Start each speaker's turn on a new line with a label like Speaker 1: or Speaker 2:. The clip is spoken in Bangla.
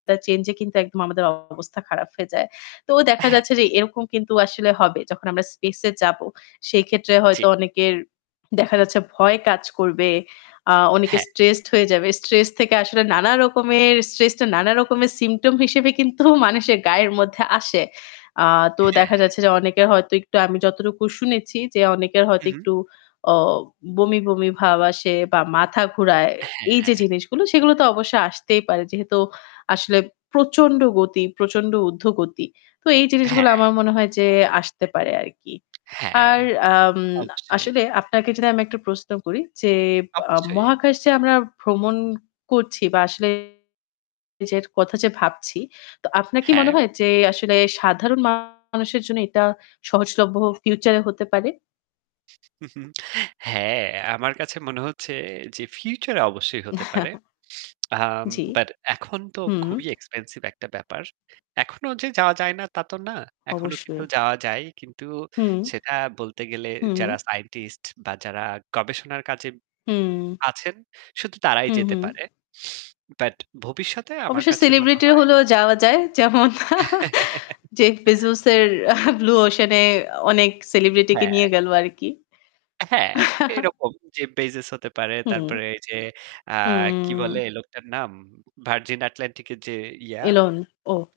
Speaker 1: তা change-এ কিন্তু একদম আমাদের অবস্থা খারাপ হয়ে যায়। তো দেখা
Speaker 2: হ্যাঁ।
Speaker 1: যাচ্ছে যে এরকম কিন্তু আসলে হবে যখন আমরা space-এ যাব। সেই ক্ষেত্রে
Speaker 2: জি।
Speaker 1: হয়তো অনেকের দেখা যাচ্ছে ভয় কাজ করবে, আ অনেকে
Speaker 2: হ্যাঁ।
Speaker 1: stressed হয়ে যাবে। Stress থেকে আসলে নানা রকমের stress টা নান রকমের symptom হিসেবে কিন্তু মানুষের গায়ের মধ্যে আসে। আ তো দেখা
Speaker 2: হ্যাঁ।
Speaker 1: যাচ্ছে যে অনেকের হয়তো একটু আমি যতটুকু শুনেছি যে অনেকের হয়তো
Speaker 2: হুম।
Speaker 1: একটু অ বমি, বমি ভাব আসে বা মাথা ঘুরায়। এই যে
Speaker 2: হ্যাঁ।
Speaker 1: জিনিসগুলো সেগুলো তো অবশ্যই আসতেই পারে। যেহেতু আসলে প্রচণ্ড গতি, প্রচণ্ড ঊর্ধ্বগতি। তো এই জিনিসগুলো
Speaker 2: হ্যাঁ।
Speaker 1: আমার মনে হয় যে আসতে পারে আরকি।
Speaker 2: হ্যাঁ।
Speaker 1: আর আম
Speaker 2: অবশ্যই।
Speaker 1: আসলে আপনাকে যদি আমি একটা প্রশ্ন করি যে বা
Speaker 2: অবশ্যই।
Speaker 1: মহাকাশে আমরা ভ্রমণ করছি বা আসলে যে কথা যে ভাবছি তো আপনার কি মনে
Speaker 2: হ্যাঁ।
Speaker 1: হয় যে আসলে সাধারণ মানুষের জন্য এটা সহজলভ্য future-এ হতে পারে?
Speaker 2: হ্যাঁ। আমার কাছে মনে হচ্ছে যে future-এ অবশ্যই হতে পারে। আম
Speaker 1: জি।
Speaker 2: but এখন তো
Speaker 1: হুম।
Speaker 2: খুবই expensive একটা ব্যাপার। এখনো যে যাওয়া যায় না তা তো না। এখনো কিন্তু
Speaker 1: অবশ্যই।
Speaker 2: যাওয়া যায়। কিন্তু
Speaker 1: হুম।
Speaker 2: সেটা বলতে গেলে
Speaker 1: হুম।
Speaker 2: যারা scientist বা যারা গবেষণার কাজে
Speaker 1: হুম।
Speaker 2: আছেন শুধু তারাই
Speaker 1: হু,
Speaker 2: যেতে
Speaker 1: হুম।
Speaker 2: পারে। But ভবিষ্যতে আমার
Speaker 1: অবশ্য
Speaker 2: কাছে মনে
Speaker 1: celebrity
Speaker 2: হয়
Speaker 1: হলেও যাওয়া যায়। যেমন Jeff Bezos-এর আহ Blue Ocean-এ অনেক celebrityকে
Speaker 2: হ্যাঁ।
Speaker 1: নিয়ে গেল আরকি।
Speaker 2: হ্যাঁ, এরকম যে Bezos হতে পারে
Speaker 1: হুম।
Speaker 2: তারপরে এইযে, আ কি
Speaker 1: হুম।
Speaker 2: বলে লোকটার নাম? Virgin Atlantic-এর যে ইয়া
Speaker 1: Elon ওহ।